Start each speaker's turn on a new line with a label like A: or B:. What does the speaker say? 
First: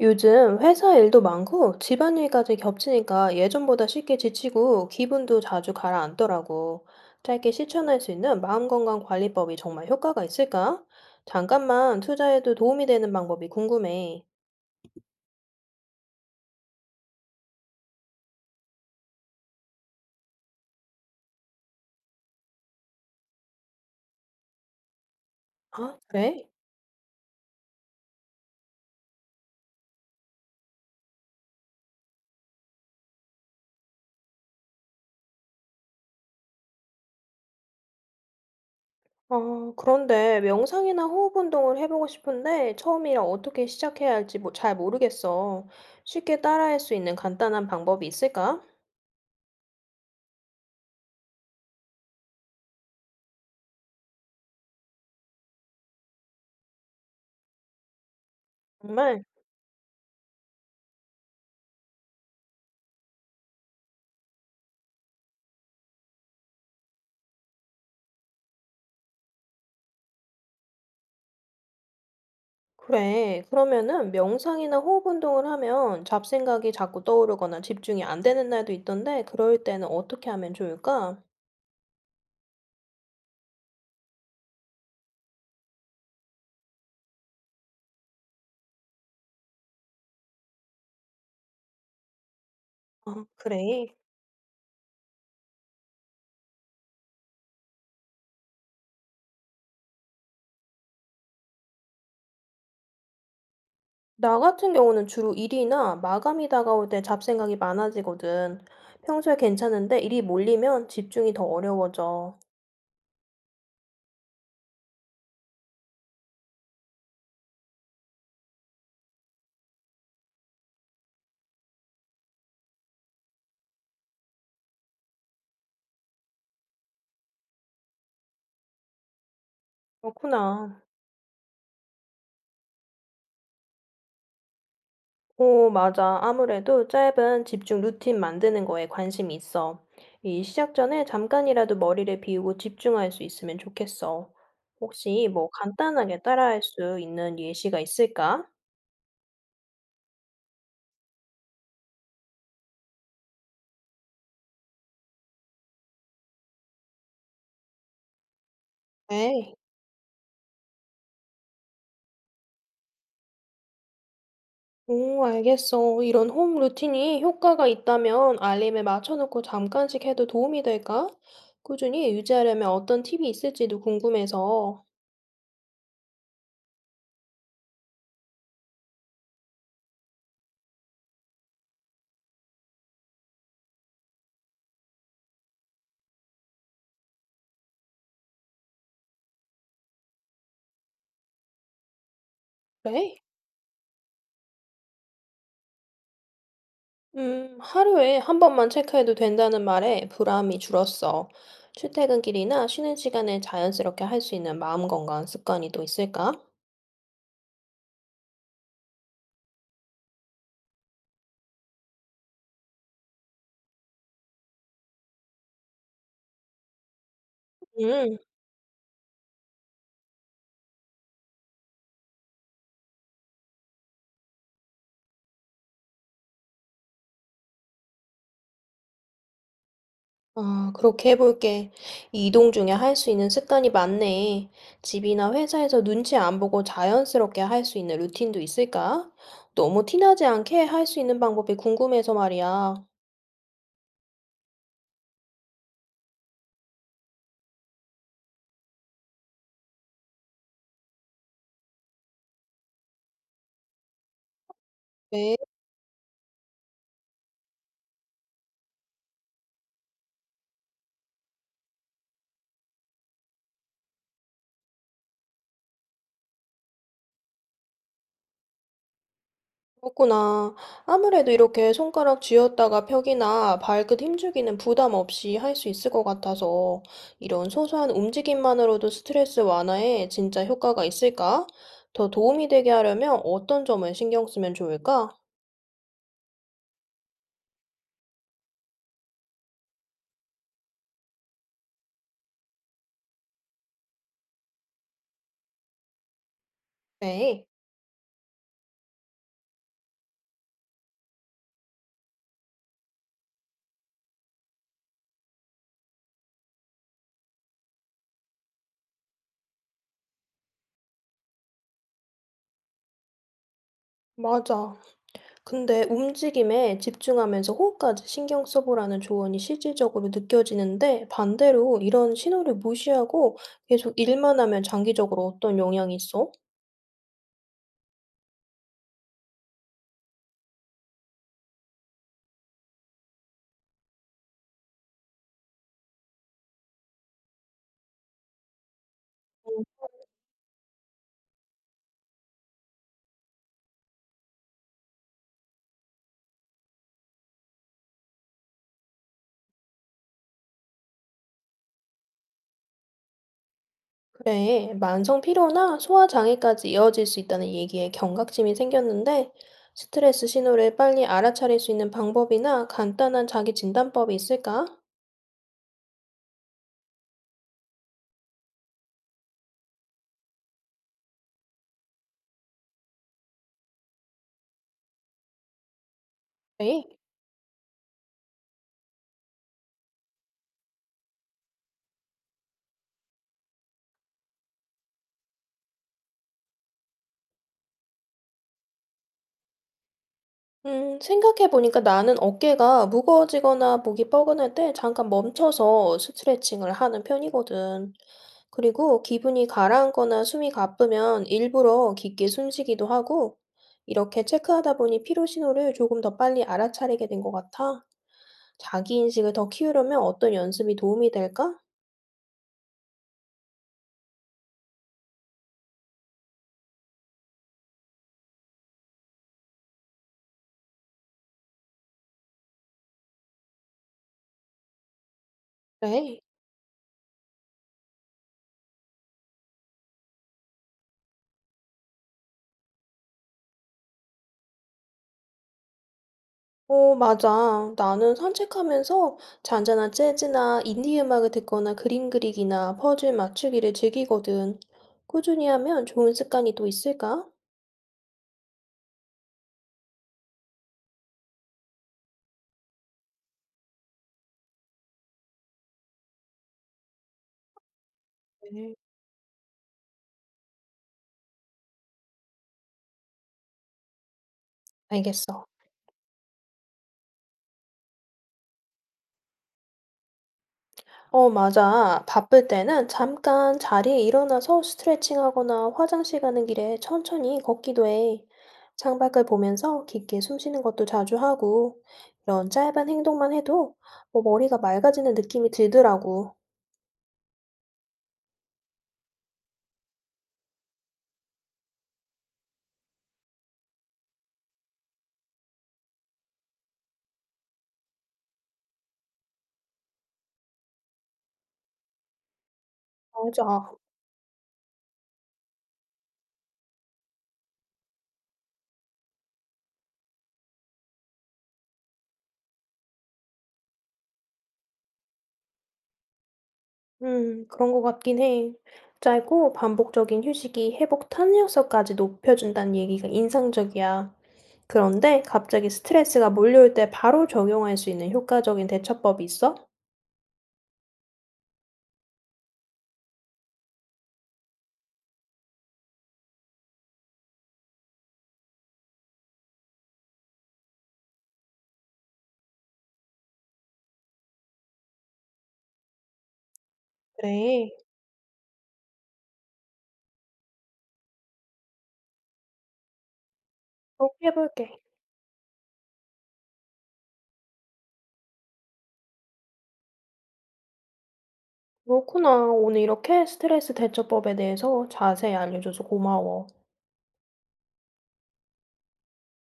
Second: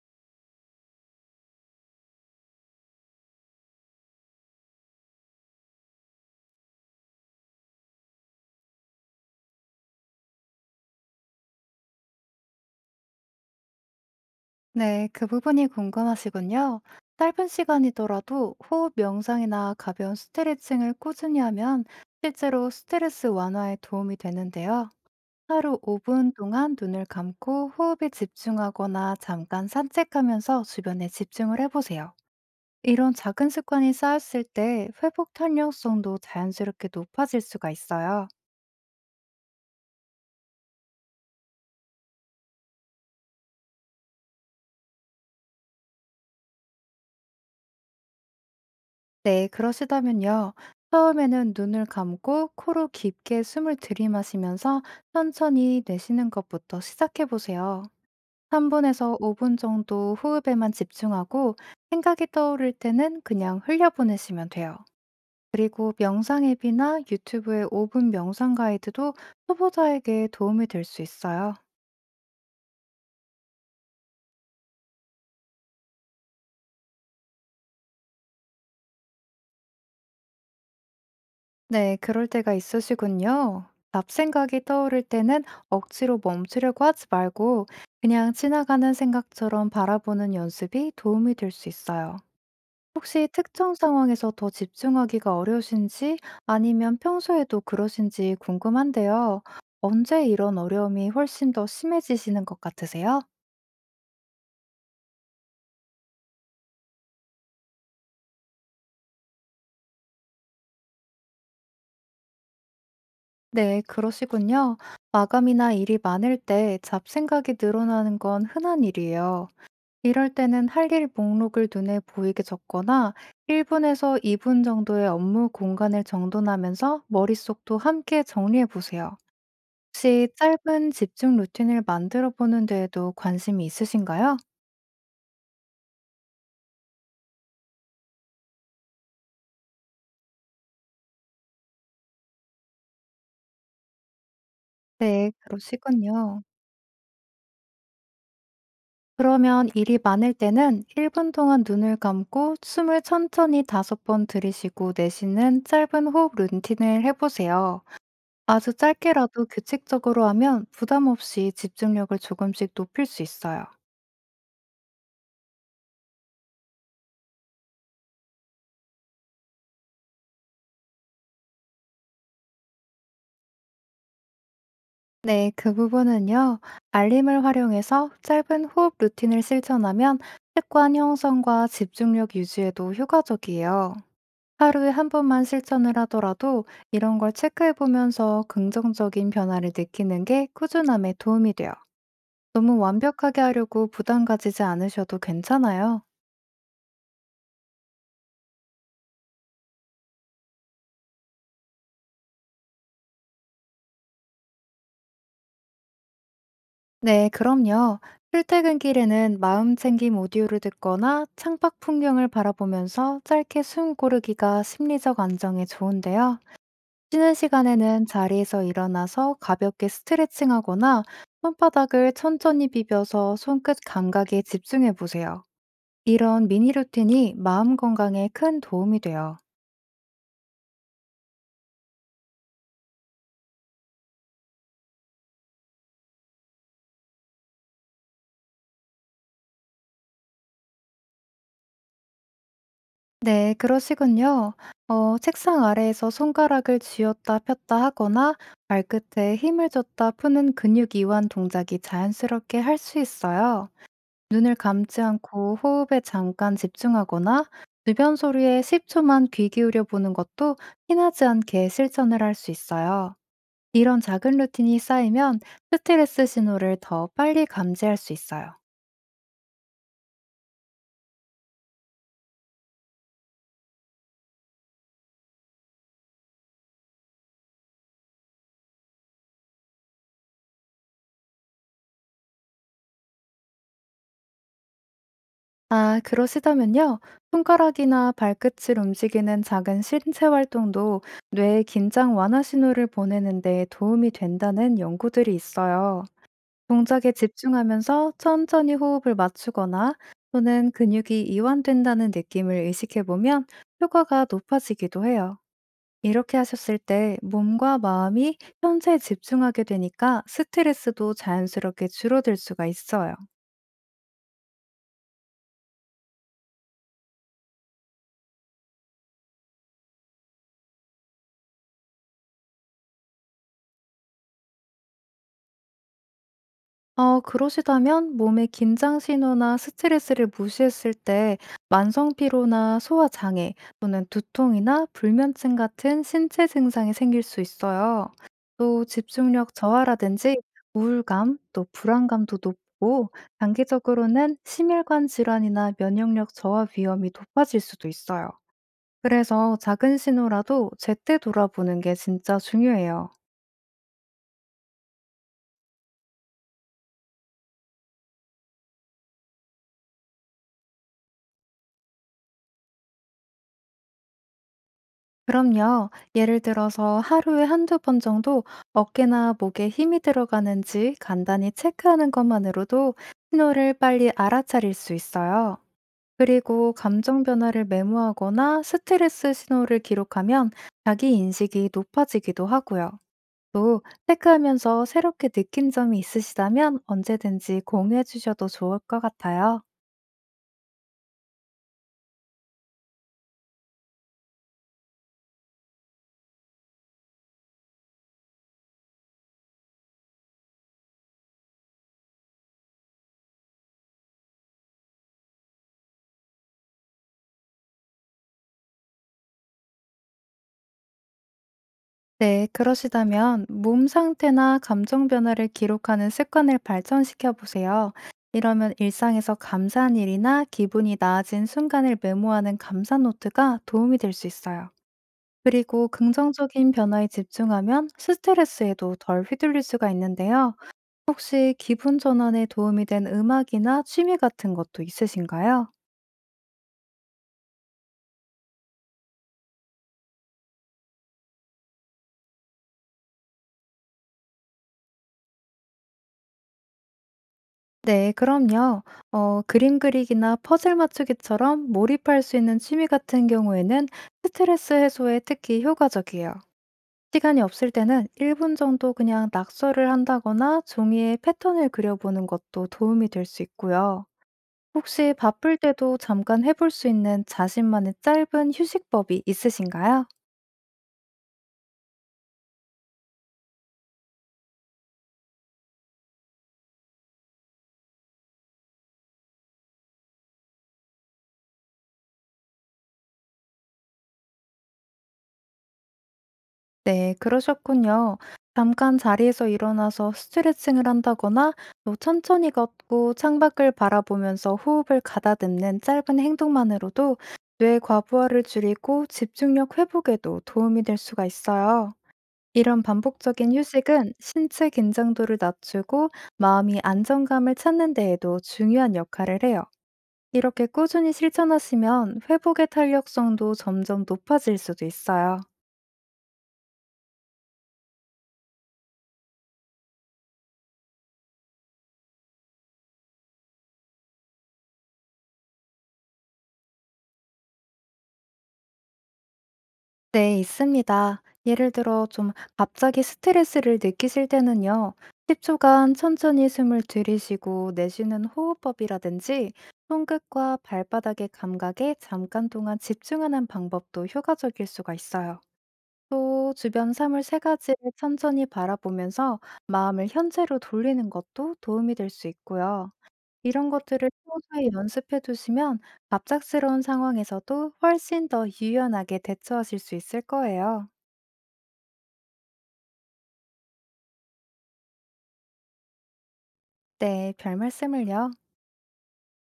A: 요즘 회사 일도 많고 집안일까지 겹치니까 예전보다 쉽게 지치고 기분도 자주 가라앉더라고. 짧게 실천할 수 있는 마음건강 관리법이 정말 효과가 있을까? 잠깐만 투자해도 도움이 되는 방법이 궁금해.
B: 네, 그 부분이 궁금하시군요. 짧은 시간이더라도 호흡 명상이나 가벼운 스트레칭을 꾸준히 하면 실제로 스트레스 완화에 도움이 되는데요. 하루
A: 아,
B: 5분
A: 그래?
B: 동안 눈을 감고 호흡에 집중하거나 잠깐 산책하면서 주변에 집중을 해보세요. 이런 작은 습관이 쌓였을 때 회복 탄력성도 자연스럽게 높아질 수가 있어요.
A: 그런데 명상이나 호흡 운동을 해보고 싶은데 처음이라 어떻게 시작해야 할지 뭐 잘 모르겠어. 쉽게 따라할 수 있는 간단한 방법이 있을까?
B: 네, 그러시다면요. 처음에는 눈을 감고 코로 깊게 숨을 들이마시면서 천천히 내쉬는 것부터 시작해 보세요. 3분에서
A: 정말?
B: 5분 정도 호흡에만 집중하고 생각이 떠오를 때는 그냥 흘려보내시면 돼요. 그리고 명상 앱이나 유튜브의 5분 명상 가이드도 초보자에게 도움이 될 수 있어요.
A: 그래. 그러면은 명상이나 호흡 운동을 하면 잡생각이 자꾸 떠오르거나 집중이 안 되는 날도 있던데 그럴 때는 어떻게 하면 좋을까?
B: 네, 그럴 때가 있으시군요. 잡생각이 떠오를 때는 억지로 멈추려고 하지 말고 그냥 지나가는 생각처럼 바라보는 연습이 도움이 될 수 있어요.
A: 아,
B: 혹시 특정
A: 그래.
B: 상황에서 더 집중하기가 어려우신지 아니면 평소에도 그러신지 궁금한데요. 언제 이런 어려움이 훨씬 더 심해지시는 것 같으세요?
A: 나 같은 경우는 주로 일이나 마감이 다가올 때 잡생각이 많아지거든. 평소에 괜찮은데 일이 몰리면 집중이 더 어려워져.
B: 네, 그러시군요. 마감이나 일이 많을 때 잡생각이 늘어나는 건 흔한 일이에요. 이럴 때는 할 일 목록을 눈에 보이게 적거나 1분에서 2분 정도의 업무 공간을 정돈하면서 머릿속도 함께 정리해 보세요. 혹시
A: 그렇구나.
B: 짧은 집중 루틴을 만들어 보는 데에도 관심이 있으신가요?
A: 오, 맞아. 아무래도 짧은 집중 루틴 만드는 거에 관심이 있어. 이 시작 전에 잠깐이라도 머리를 비우고 집중할 수 있으면 좋겠어. 혹시
B: 네,
A: 뭐 간단하게
B: 그러시군요.
A: 따라할 수 있는 예시가 있을까?
B: 그러면 일이 많을 때는 1분 동안 눈을 감고 숨을 천천히 5번 들이쉬고 내쉬는 짧은 호흡 루틴을 해보세요. 아주 짧게라도
A: 네.
B: 규칙적으로 하면 부담 없이 집중력을 조금씩 높일 수 있어요.
A: 오, 알겠어. 이런 홈 루틴이 효과가 있다면 알림에 맞춰놓고 잠깐씩 해도 도움이 될까? 꾸준히 유지하려면 어떤 팁이 있을지도 궁금해서.
B: 네, 그 부분은요. 알림을 활용해서 짧은 호흡 루틴을 실천하면 습관 형성과 집중력 유지에도 효과적이에요. 하루에 한 번만 실천을 하더라도 이런 걸 체크해 보면서 긍정적인 변화를 느끼는 게 꾸준함에 도움이 돼요. 너무
A: 그래?
B: 완벽하게 하려고 부담 가지지 않으셔도 괜찮아요.
A: 하루에 한 번만 체크해도 된다는 말에 부담이 줄었어. 출퇴근길이나 쉬는 시간에 자연스럽게 할 수 있는 마음 건강 습관이 또 있을까?
B: 네, 그럼요. 출퇴근길에는 마음 챙김 오디오를 듣거나 창밖 풍경을 바라보면서 짧게 숨 고르기가 심리적 안정에 좋은데요. 쉬는 시간에는
A: 음.
B: 자리에서 일어나서 가볍게 스트레칭하거나 손바닥을 천천히 비벼서 손끝 감각에 집중해 보세요. 이런 미니 루틴이 마음 건강에 큰 도움이 돼요.
A: 아, 그렇게 해볼게. 이 이동 중에 할 수 있는 습관이 많네. 집이나 회사에서 눈치 안 보고 자연스럽게 할 수 있는 루틴도 있을까? 너무 티나지 않게 할 수 있는 방법이 궁금해서 말이야.
B: 네, 그러시군요. 책상 아래에서 손가락을 쥐었다 폈다 하거나 발끝에 힘을 줬다 푸는 근육 이완 동작이 자연스럽게 할 수 있어요. 눈을 감지
A: 네.
B: 않고 호흡에 잠깐 집중하거나 주변 소리에 10초만 귀 기울여 보는 것도 티나지 않게 실천을 할 수 있어요. 이런 작은 루틴이 쌓이면 스트레스 신호를 더 빨리 감지할 수 있어요.
A: 그렇구나. 아무래도 이렇게 손가락 쥐었다가 펴기나 발끝 힘주기는 부담 없이 할 수 있을 것 같아서 이런 소소한 움직임만으로도 스트레스 완화에 진짜 효과가 있을까? 더 도움이 되게 하려면 어떤 점을 신경 쓰면 좋을까?
B: 아, 그러시다면요. 손가락이나 발끝을 움직이는 작은 신체 활동도 뇌의 긴장 완화 신호를 보내는 데 도움이 된다는 연구들이 있어요. 동작에
A: 네,
B: 집중하면서 천천히 호흡을 맞추거나 또는 근육이 이완된다는 느낌을 의식해 보면 효과가 높아지기도 해요. 이렇게 하셨을 때 몸과 마음이 현재에 집중하게 되니까 스트레스도 자연스럽게 줄어들 수가 있어요.
A: 맞아. 근데 움직임에 집중하면서 호흡까지 신경 써보라는 조언이 실질적으로 느껴지는데 반대로 이런 신호를 무시하고 계속 일만 하면 장기적으로 어떤 영향이 있어?
B: 그러시다면 몸의 긴장 신호나 스트레스를 무시했을 때 만성 피로나 소화 장애 또는 두통이나 불면증 같은 신체 증상이 생길 수 있어요. 또 집중력 저하라든지 우울감 또 불안감도 높고 단기적으로는 심혈관 질환이나 면역력 저하 위험이 높아질 수도 있어요. 그래서 작은 신호라도 제때 돌아보는 게 진짜 중요해요.
A: 네, 만성 피로나 소화 장애까지 이어질 수 있다는 얘기에 경각심이 생겼는데, 스트레스 신호를 빨리 알아차릴 수 있는 방법이나 간단한 자기 진단법이 있을까?
B: 그럼요. 예를 들어서 하루에 한두 번 정도 어깨나 목에 힘이 들어가는지 간단히 체크하는 것만으로도 신호를 빨리 알아차릴 수 있어요. 그리고
A: 네.
B: 감정 변화를 메모하거나 스트레스 신호를 기록하면 자기 인식이 높아지기도 하고요. 또 체크하면서 새롭게 느낀 점이 있으시다면 언제든지 공유해 주셔도 좋을 것 같아요.
A: 생각해보니까 나는 어깨가 무거워지거나 목이 뻐근할 때 잠깐 멈춰서 스트레칭을 하는 편이거든. 그리고 기분이 가라앉거나 숨이 가쁘면 일부러 깊게 숨 쉬기도 하고, 이렇게 체크하다 보니 피로 신호를 조금 더 빨리 알아차리게 된 것 같아. 자기 인식을 더 키우려면 어떤 연습이 도움이 될까?
B: 네, 그러시다면 몸 상태나 감정 변화를 기록하는 습관을 발전시켜 보세요. 이러면 일상에서 감사한 일이나 기분이 나아진 순간을 메모하는 감사 노트가 도움이 될 수 있어요. 그리고
A: 그래.
B: 긍정적인 변화에 집중하면 스트레스에도 덜 휘둘릴 수가 있는데요. 혹시 기분 전환에 도움이 된 음악이나 취미 같은 것도 있으신가요?
A: 맞아. 나는 산책하면서 잔잔한 재즈나 인디 음악을 듣거나 그림 그리기나 퍼즐 맞추기를 즐기거든. 꾸준히 하면 좋은 습관이 또 있을까?
B: 네, 그럼요. 그림 그리기나 퍼즐 맞추기처럼 몰입할 수 있는 취미 같은 경우에는 스트레스 해소에 특히 효과적이에요. 시간이 없을 때는 1분
A: 네.
B: 정도 그냥 낙서를 한다거나 종이에 패턴을 그려보는 것도 도움이 될 수 있고요. 혹시
A: 알겠어.
B: 바쁠 때도 잠깐 해볼 수 있는 자신만의 짧은 휴식법이 있으신가요?
A: 맞아. 바쁠 때는 잠깐 자리에 일어나서 스트레칭하거나 화장실 가는 길에 천천히 걷기도 해. 창밖을 보면서 깊게 숨 쉬는 것도 자주 하고, 이런 짧은 행동만 해도 뭐 머리가 맑아지는 느낌이 들더라고.
B: 네, 그러셨군요. 잠깐 자리에서 일어나서 스트레칭을 한다거나 또 천천히 걷고 창밖을 바라보면서 호흡을 가다듬는 짧은 행동만으로도 뇌의 과부하를 줄이고 집중력 회복에도 도움이 될 수가 있어요. 이런 반복적인
A: 맞아.
B: 휴식은 신체 긴장도를 낮추고 마음이 안정감을 찾는 데에도 중요한 역할을 해요. 이렇게 꾸준히 실천하시면 회복의 탄력성도 점점 높아질 수도 있어요.
A: 그런 것 같긴 해. 짧고 반복적인 휴식이 회복 탄력성까지 높여준다는 얘기가 인상적이야. 그런데 갑자기 스트레스가 몰려올 때 바로 적용할 수 있는 효과적인 대처법이 있어?
B: 네, 있습니다. 예를 들어 좀 갑자기 스트레스를 느끼실 때는요. 10초간 천천히 숨을 들이쉬고 내쉬는 호흡법이라든지 손끝과 발바닥의 감각에 잠깐 동안 집중하는 방법도 효과적일 수가 있어요. 또 주변 사물 세
A: 그래.
B: 가지를 천천히 바라보면서 마음을 현재로 돌리는 것도 도움이 될 수 있고요. 이런 것들을
A: 그렇게
B: 평소에
A: 해볼게.
B: 연습해 두시면 갑작스러운 상황에서도 훨씬 더 유연하게 대처하실 수 있을 거예요.
A: 그렇구나. 오늘 이렇게 스트레스 대처법에 대해서 자세히 알려줘서 고마워.
B: 네, 별 말씀을요.